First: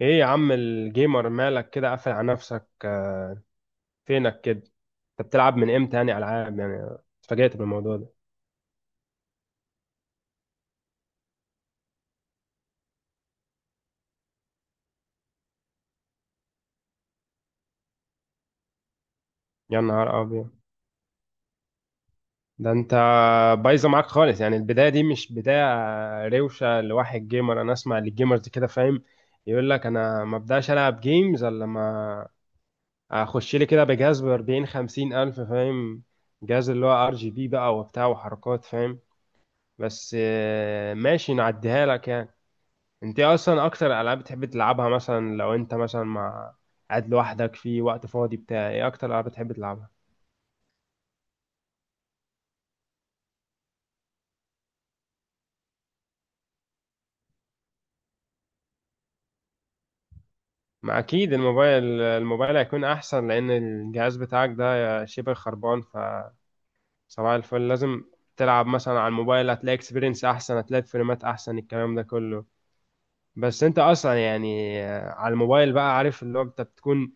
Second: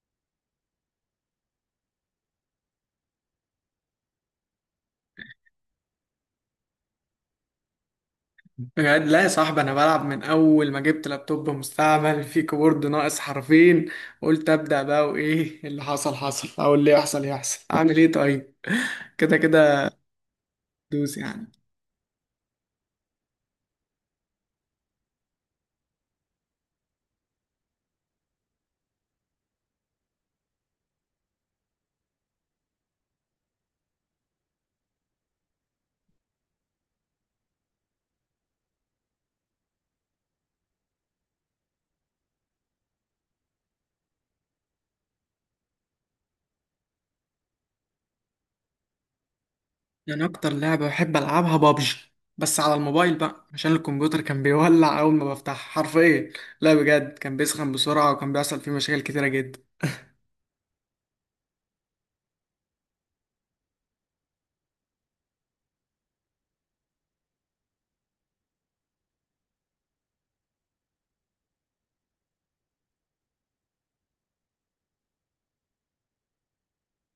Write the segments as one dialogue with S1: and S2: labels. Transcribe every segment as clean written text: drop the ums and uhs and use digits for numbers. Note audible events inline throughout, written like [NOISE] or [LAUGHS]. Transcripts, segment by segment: S1: ايه يا عم الجيمر مالك كده قافل على نفسك آه، فينك كده. انت بتلعب من امتى يعني العاب يعني؟ اتفاجأت بالموضوع ده.
S2: بجد لا يا صاحبي، انا بلعب من اول ما جبت لابتوب مستعمل في كيبورد ناقص حرفين. قلت ابدا بقى، وايه اللي حصل حصل او اللي يحصل يحصل. اعمل ايه طيب؟ [LAUGHS] كده
S1: يا
S2: كده.
S1: نهار ابيض،
S2: دوس يعني.
S1: ده انت بايظه معاك خالص. يعني البدايه دي مش بدايه روشه لواحد جيمر. انا اسمع للجيمرز كده، فاهم؟ يقول لك انا ما ابداش العب جيمز الا لما اخش لي كده بجهاز ب 40 50 الف، فاهم؟ جهاز اللي هو ار جي بي بقى وبتاع وحركات، فاهم؟ بس ماشي، نعديها لك يعني. انت ايه اصلا اكتر العاب بتحب تلعبها؟ مثلا لو انت مثلا مع، قاعد لوحدك في وقت فاضي بتاع، ايه اكتر العاب بتحب تلعبها؟
S2: يعني اكتر لعبه بحب العبها بابجي، بس على الموبايل بقى عشان الكمبيوتر كان بيولع اول ما بفتح حرفيا. لا بجد كان بيسخن بسرعه، وكان بيحصل فيه مشاكل كتيره جدا.
S1: ما اكيد الموبايل، هيكون احسن لان الجهاز بتاعك ده شبه خربان، ف صباح الفل، لازم تلعب مثلا على الموبايل. هتلاقي اكسبيرينس احسن، هتلاقي فريمات احسن، الكلام ده كله. بس انت اصلا يعني على الموبايل بقى، عارف اللي هو انت بتكون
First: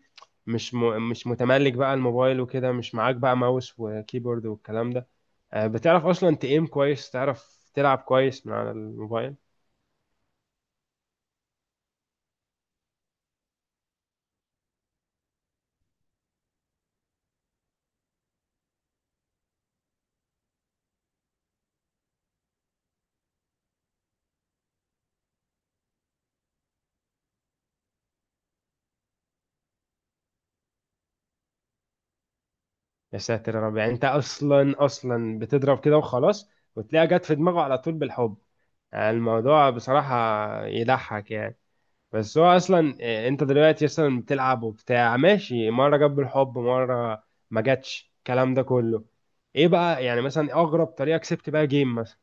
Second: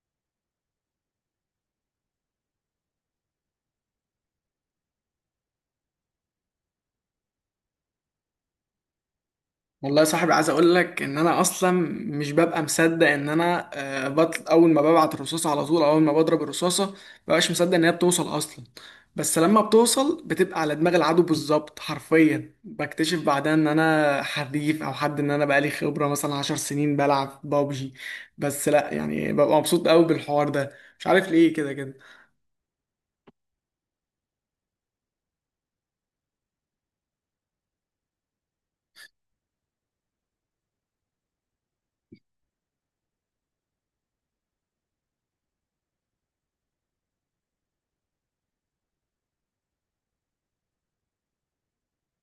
S1: مش متملك بقى الموبايل، وكده مش معاك بقى ماوس وكيبورد والكلام ده. بتعرف اصلا تقيم كويس؟ تعرف تلعب كويس من على الموبايل؟
S2: والله يا صاحبي، عايز اقول لك ان انا اصلا مش ببقى مصدق ان انا بطل. اول ما ببعت الرصاصه على طول، أو اول ما بضرب الرصاصه مبقاش مصدق ان هي بتوصل اصلا. بس لما بتوصل بتبقى على دماغ العدو بالظبط حرفيا. بكتشف بعدها ان انا حريف، او حد ان انا بقالي خبره مثلا 10 سنين بلعب بابجي. بس لا، يعني ببقى مبسوط قوي بالحوار ده. مش عارف ليه. كده كده.
S1: يا ساتر يا رب. يعني انت اصلا بتضرب كده وخلاص وتلاقيها جت في دماغه على طول بالحب؟ يعني الموضوع بصراحة يضحك يعني. بس هو اصلا انت دلوقتي اصلا بتلعب وبتاع، ماشي، مرة جت بالحب، مرة ما جاتش، الكلام ده كله. ايه بقى يعني مثلا اغرب طريقة كسبت بقى جيم مثلا؟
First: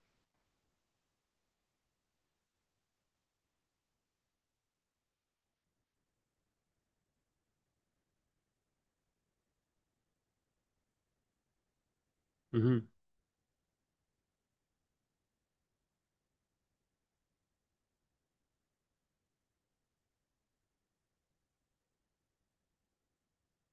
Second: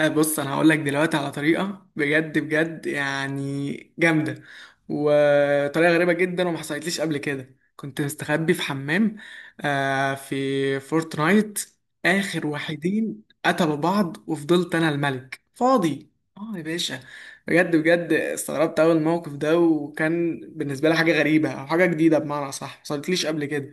S2: بص انا هقول لك دلوقتي على طريقه بجد بجد يعني جامده، وطريقه غريبه جدا وما حصلتليش قبل كده. كنت مستخبي في حمام آه في فورتنايت. اخر
S1: مهم.
S2: واحدين قتلوا بعض وفضلت انا الملك فاضي. اه يا باشا، بجد بجد استغربت اول الموقف ده، وكان بالنسبه لي حاجه غريبه او حاجه جديده، بمعنى صح ما حصلتليش قبل كده.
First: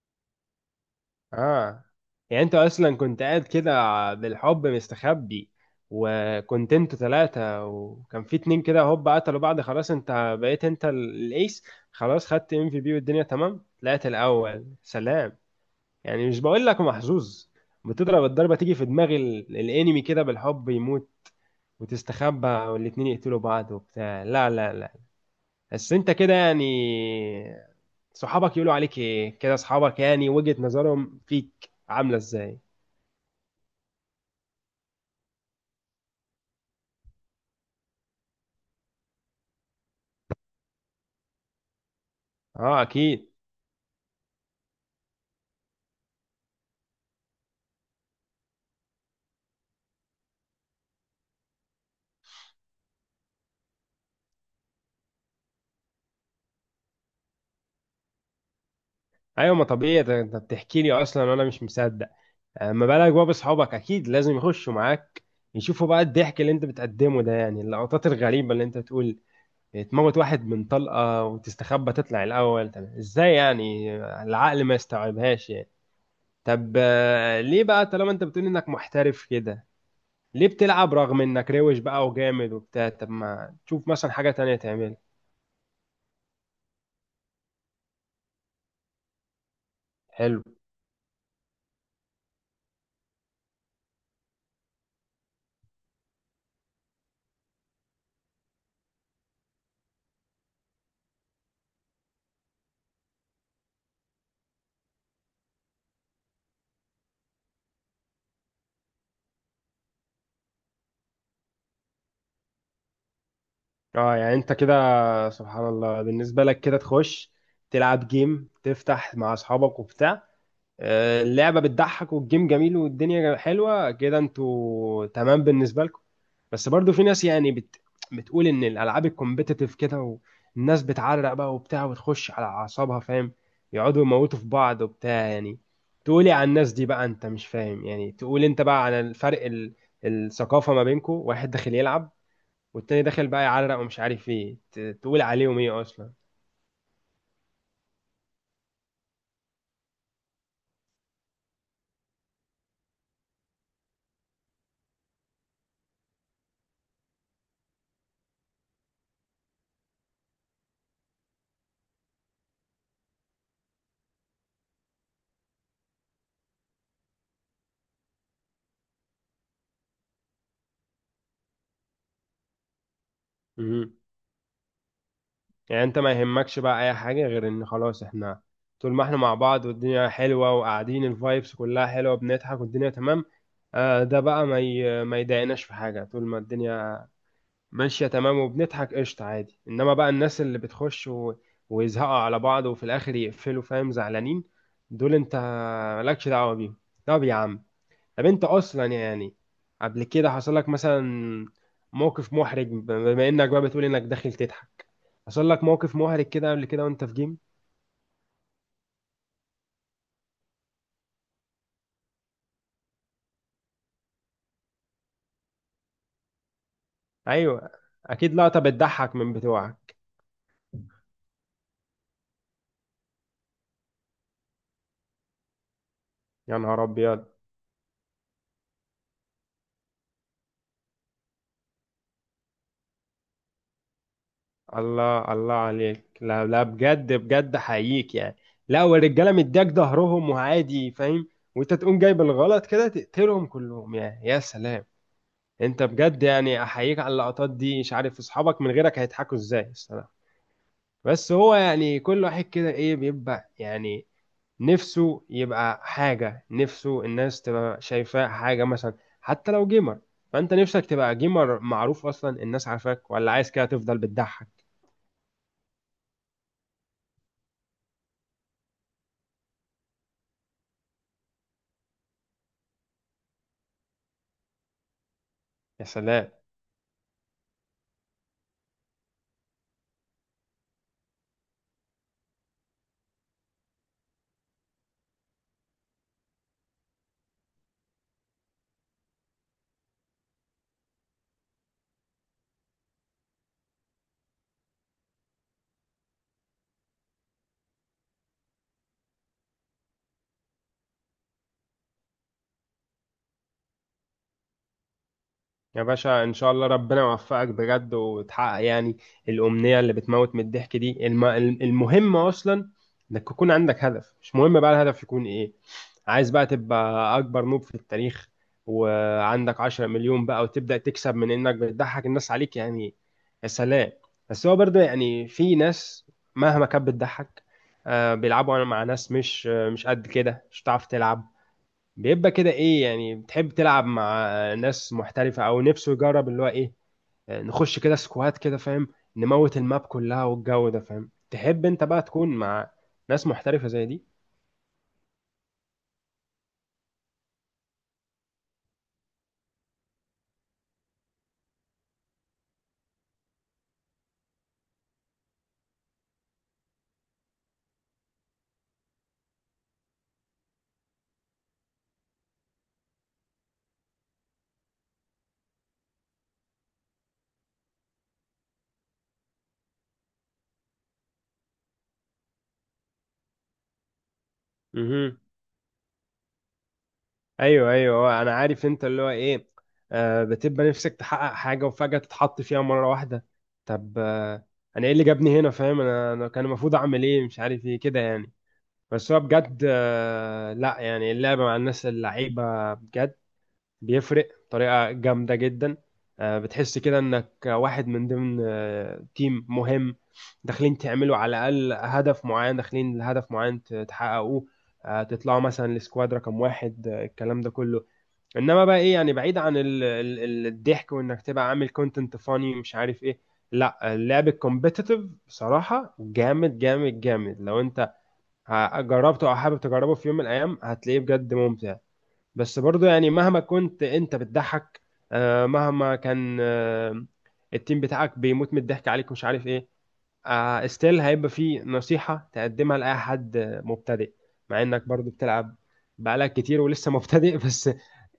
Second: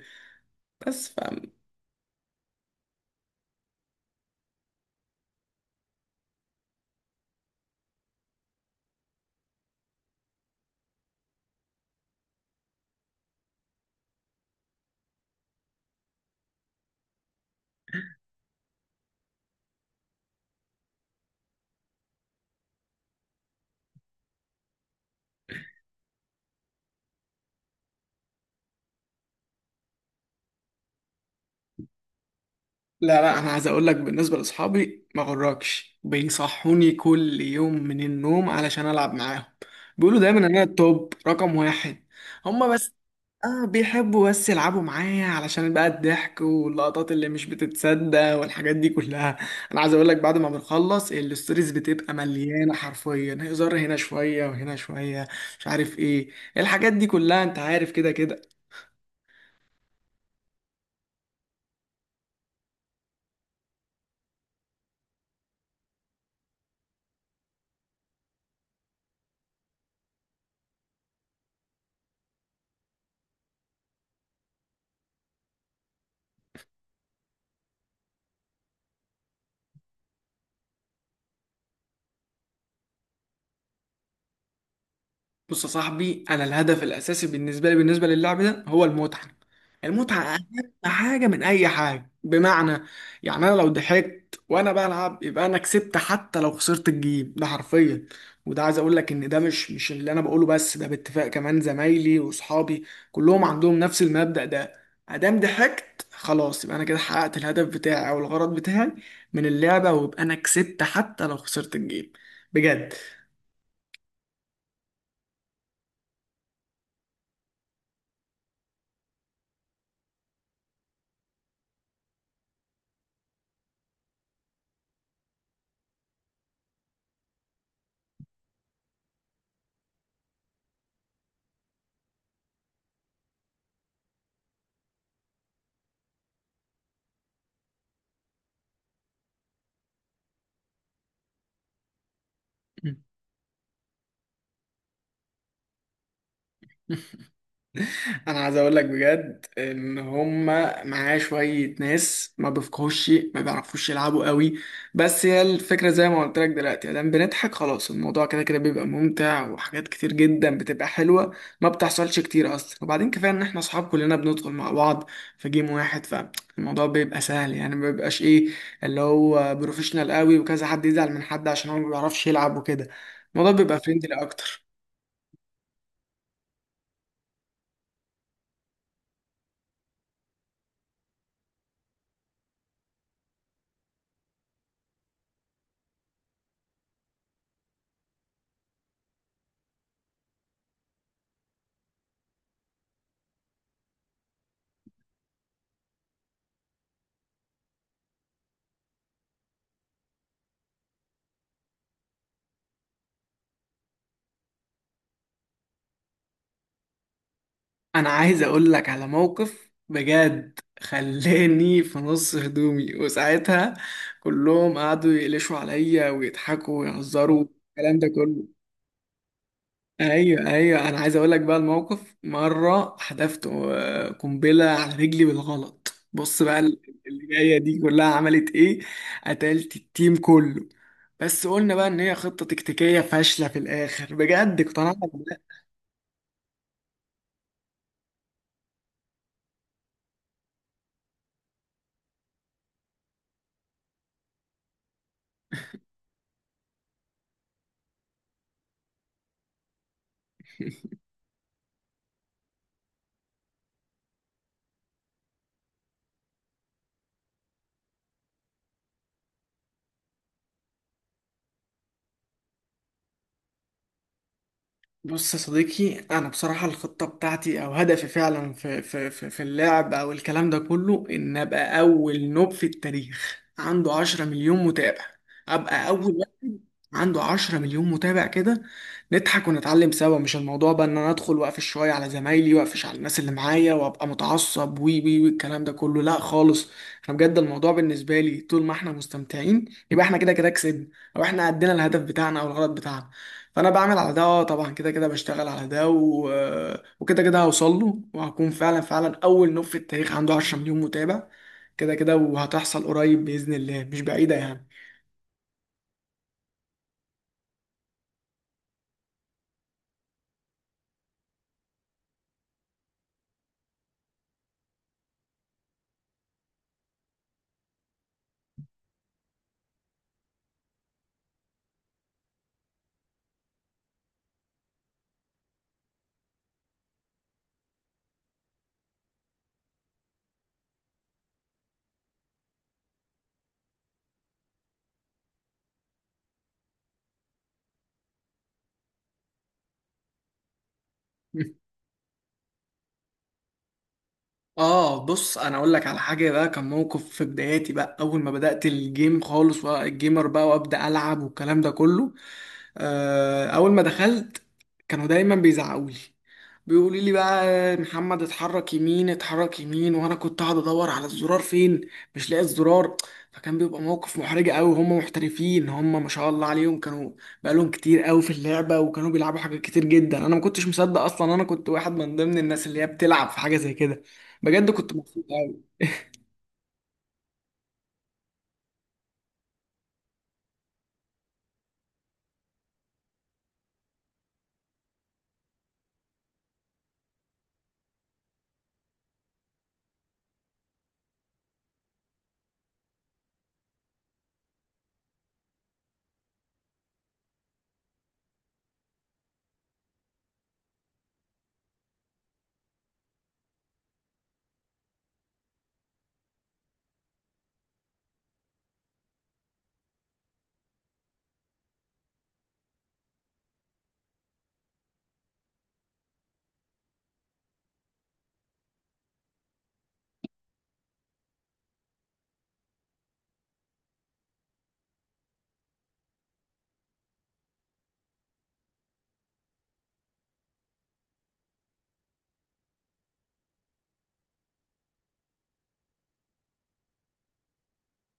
S2: بس.
S1: اه يعني انت اصلا كنت قاعد كده بالحب مستخبي، وكنت انتوا ثلاثة، وكان في اتنين كده هوب قتلوا بعض، خلاص انت بقيت انت الايس، خلاص، خدت ام في بي، والدنيا تمام، طلعت الاول، سلام. يعني مش بقول لك محظوظ، بتضرب الضربة تيجي في دماغ الانمي كده بالحب يموت، وتستخبى والاتنين يقتلوا بعض وبتاع، لا لا لا. بس انت كده يعني صحابك يقولوا عليك ايه كده؟ صحابك يعني وجهة نظرهم فيك عاملة ازاي؟
S2: لا لا، انا عايز اقول لك بالنسبه لاصحابي ما غركش بيصحوني كل يوم من النوم علشان العب معاهم. بيقولوا دايما ان انا التوب رقم واحد. هما
S1: اه
S2: بس
S1: اكيد.
S2: اه بيحبوا بس يلعبوا معايا علشان بقى الضحك واللقطات اللي مش بتتصدق والحاجات دي كلها. انا عايز اقول لك، بعد ما بنخلص الستوريز بتبقى مليانه حرفيا هزار، هنا شويه وهنا شويه. مش عارف ايه. الحاجات دي كلها انت عارف. كده كده.
S1: ايوه، ما طبيعي، ده انت بتحكي لي اصلا وانا مش مصدق. اما بالك بقى باصحابك، اكيد لازم يخشوا معاك يشوفوا بقى الضحك اللي انت بتقدمه ده، يعني اللقطات الغريبه اللي انت تقول، تموت واحد من طلقه وتستخبى تطلع الاول، طب ازاي يعني؟ العقل ما يستوعبهاش يعني. طب ليه بقى طالما انت بتقول انك محترف كده، ليه بتلعب رغم انك روش بقى وجامد وبتاع؟ طب ما تشوف مثلا حاجه تانية تعملها.
S2: بص يا صاحبي، انا الهدف الاساسي بالنسبه لي بالنسبه للعب ده هو المتعه. المتعه
S1: حلو.
S2: اهم حاجه من اي حاجه. بمعنى يعني انا لو ضحكت وانا بلعب يبقى انا كسبت حتى لو خسرت الجيم ده حرفيا. وده عايز اقول لك ان ده مش اللي انا بقوله بس، ده باتفاق كمان زمايلي واصحابي كلهم عندهم نفس المبدأ ده. ادام ضحكت خلاص، يبقى انا كده حققت الهدف بتاعي او الغرض بتاعي من اللعبه، ويبقى انا كسبت حتى لو خسرت الجيم. بجد.
S1: اه يعني انت كده، سبحان الله، بالنسبة لك كده تخش تلعب جيم، تفتح مع اصحابك وبتاع، اللعبة بتضحك والجيم جميل والدنيا حلوة كده، انتوا تمام بالنسبة لكم. بس برضو في ناس يعني بتقول ان الالعاب الكومبيتيتيف كده، والناس بتعرق بقى وبتاع وتخش على اعصابها، فاهم؟ يقعدوا يموتوا في بعض وبتاع يعني. تقولي على الناس دي بقى؟ انت مش فاهم يعني، تقول انت بقى على الفرق الثقافة ما بينكم؟ واحد داخل يلعب، والتاني داخل بقى يعرق ومش عارف ايه، تقول عليهم ايه اصلا؟
S2: انا عايز اقول لك بجد ان هما معاه شويه ناس ما بيفقهوش شيء، ما بيعرفوش يلعبوا قوي. بس هي الفكره زي ما قلت لك دلوقتي، دام بنضحك خلاص الموضوع كده كده بيبقى ممتع، وحاجات كتير جدا بتبقى حلوه ما بتحصلش كتير اصلا. وبعدين كفايه ان احنا اصحاب كلنا بندخل مع بعض في جيم واحد، فالموضوع بيبقى سهل. يعني ما بيبقاش ايه اللي هو بروفيشنال قوي وكذا حد يزعل من حد عشان هو ما بيعرفش يلعب وكده. الموضوع بيبقى
S1: مهم.
S2: فريندلي اكتر.
S1: يعني انت ما يهمكش بقى اي حاجه غير ان خلاص، احنا طول ما احنا مع بعض والدنيا حلوه وقاعدين الفايبس كلها حلوه، بنضحك والدنيا تمام، آه، ده بقى ما يضايقناش في حاجه. طول ما الدنيا ماشيه تمام وبنضحك، قشطه عادي. انما بقى الناس اللي بتخش ويزهقوا على بعض وفي الاخر يقفلوا، فاهم، زعلانين، دول انت مالكش دعوه بيهم. طب يا عم، طب انت اصلا يعني قبل كده حصل لك مثلا موقف محرج؟ بما انك بقى بتقول انك داخل تضحك، حصل لك موقف محرج كده قبل كده وانت في جيم؟
S2: انا عايز اقول لك على موقف بجد خلاني في نص هدومي، وساعتها كلهم قعدوا يقلشوا عليا ويضحكوا ويهزروا
S1: ايوه،
S2: الكلام ده
S1: اكيد
S2: كله.
S1: لقطة بتضحك من بتوعك.
S2: ايوه ايوه، انا عايز اقول لك بقى الموقف. مره حدفت قنبله على رجلي بالغلط. بص
S1: يا
S2: بقى
S1: نهار ابيض.
S2: اللي جايه دي كلها عملت ايه: قتلت التيم كله. بس قلنا بقى ان هي خطه تكتيكيه فاشله. في الاخر بجد اقتنعت.
S1: الله الله عليك، لا لا، بجد بجد، حقيقي يعني. لا، والرجاله مديك ظهرهم وعادي، فاهم، وانت تقوم جايب الغلط كده تقتلهم كلهم، يعني يا سلام. انت بجد يعني احييك على اللقطات دي، مش عارف اصحابك من غيرك هيضحكوا ازاي الصراحة. بس هو يعني كل واحد كده ايه بيبقى يعني نفسه يبقى حاجة، نفسه الناس تبقى شايفاه حاجة مثلا، حتى لو جيمر، فانت نفسك تبقى جيمر معروف اصلا الناس عارفاك؟ ولا عايز كده تفضل بتضحك؟
S2: بص يا صديقي، انا بصراحه الخطه بتاعتي او هدفي فعلا في في اللعب او الكلام ده كله، ان ابقى اول نوب في التاريخ عنده 10 مليون متابع.
S1: يا
S2: ابقى اول
S1: سلام.
S2: واحد عنده 10 مليون متابع كده، نضحك ونتعلم سوا. مش الموضوع بقى ان انا ادخل واقفش شويه على زمايلي واقفش على الناس اللي معايا وابقى متعصب وي وي وي الكلام ده كله، لا خالص. انا بجد الموضوع بالنسبه لي، طول ما احنا مستمتعين يبقى احنا كده كده كسبنا، او احنا عدينا الهدف بتاعنا او الغرض بتاعنا. فانا بعمل على ده طبعا، كده كده بشتغل على ده وكده كده هوصل له، وهكون فعلا فعلا اول نوع في التاريخ عنده 10 مليون متابع. كده كده وهتحصل قريب باذن الله، مش بعيده يعني.
S1: يا باشا ان شاء الله ربنا يوفقك بجد وتحقق يعني الامنية اللي بتموت من الضحك دي. المهم اصلا انك يكون عندك هدف، مش مهم بقى الهدف يكون ايه. عايز بقى تبقى اكبر نوب في التاريخ وعندك 10 مليون بقى وتبدأ تكسب من انك بتضحك الناس عليك، يعني يا سلام. بس هو برضه يعني في ناس مهما كانت بتضحك، بيلعبوا مع ناس مش مش قد كده، مش هتعرف تلعب. بيبقى كده ايه يعني؟ بتحب تلعب مع ناس محترفة، او نفسه يجرب اللي هو ايه، نخش كده سكوات كده، فاهم، نموت الماب كلها والجو ده، فاهم؟ تحب انت بقى تكون مع ناس محترفة زي دي؟
S2: اه، بص انا اقول لك على حاجه بقى. كان موقف في بداياتي بقى، اول ما بدات الجيم خالص بقى الجيمر بقى وابدا العب والكلام ده كله. اول ما دخلت كانوا دايما بيزعقوا لي، بيقولوا لي بقى محمد اتحرك يمين اتحرك يمين، وانا كنت قاعد ادور على الزرار فين، مش لاقي الزرار. فكان بيبقى موقف محرج قوي. هم محترفين، هم ما شاء الله عليهم كانوا بقالهم كتير قوي في اللعبه، وكانوا بيلعبوا حاجات كتير جدا. انا ما كنتش مصدق اصلا انا كنت واحد من ضمن الناس اللي هي بتلعب في حاجه زي كده. بجد كنت
S1: مهم.
S2: مبسوط قوي.
S1: ايوه ايوه، انا عارف انت اللي هو ايه، آه، بتبقى نفسك تحقق حاجه وفجاه تتحط فيها مره واحده. طب آه، انا ايه اللي جابني هنا، فاهم؟ انا كان المفروض اعمل ايه مش عارف ايه كده يعني. بس هو بجد آه، لا يعني اللعبه مع الناس اللعيبه بجد بيفرق بطريقه جامده جدا. آه، بتحس كده انك واحد من ضمن آه تيم مهم، داخلين تعملوا على الاقل هدف معين، داخلين لهدف معين تحققوه، آه تطلعوا مثلا لسكواد رقم واحد، آه، الكلام ده كله. انما بقى ايه يعني بعيد عن الضحك وانك تبقى عامل كونتنت فاني مش عارف ايه، لا، اللعب الكومبيتيتيف بصراحة جامد جامد جامد. لو انت جربته او حابب تجربه في يوم من الايام، هتلاقيه بجد ممتع. بس برضو يعني مهما كنت انت بتضحك، مهما كان التيم بتاعك بيموت من الضحك عليك مش عارف ايه، آه، ستيل هيبقى في نصيحة تقدمها لأي حد مبتدئ، مع إنك برضو بتلعب بقالك كتير ولسه مبتدئ [LAUGHS] بس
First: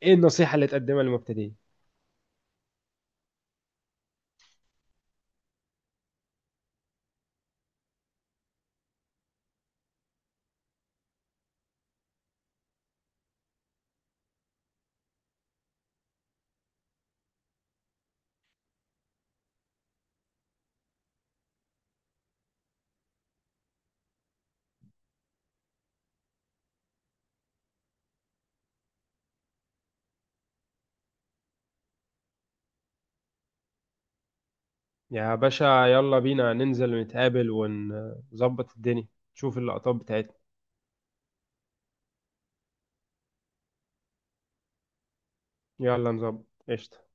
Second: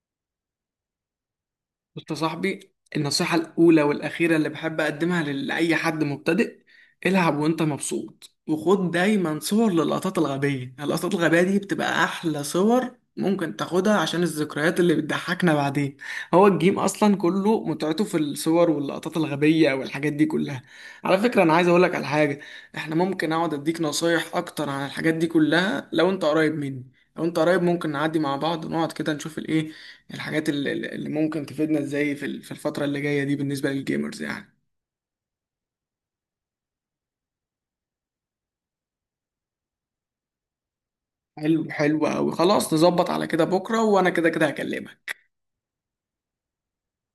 S1: إيه النصيحة اللي تقدمها للمبتدئين؟
S2: بص يا صاحبي، النصيحة الأولى والأخيرة اللي بحب أقدمها لأي حد مبتدئ: العب وأنت مبسوط، وخد دايما صور للقطات الغبية. اللقطات الغبية دي بتبقى أحلى صور ممكن تاخدها عشان الذكريات اللي بتضحكنا بعدين. هو الجيم أصلا كله متعته في الصور واللقطات الغبية والحاجات دي كلها. على فكرة أنا عايز أقولك على حاجة: إحنا ممكن أقعد أديك نصايح أكتر عن الحاجات دي كلها لو أنت قريب مني. لو أنت قريب ممكن نعدي مع بعض ونقعد كده نشوف الإيه، الحاجات اللي ممكن تفيدنا ازاي في الفترة اللي جاية دي بالنسبة للجيمرز يعني.
S1: يا باشا يلا بينا ننزل نتقابل ونظبط الدنيا، نشوف اللقطات بتاعتنا.
S2: حلو حلو أوي، خلاص نظبط على كده بكرة، وأنا كده كده هكلمك.
S1: يلا نظبط قشطة.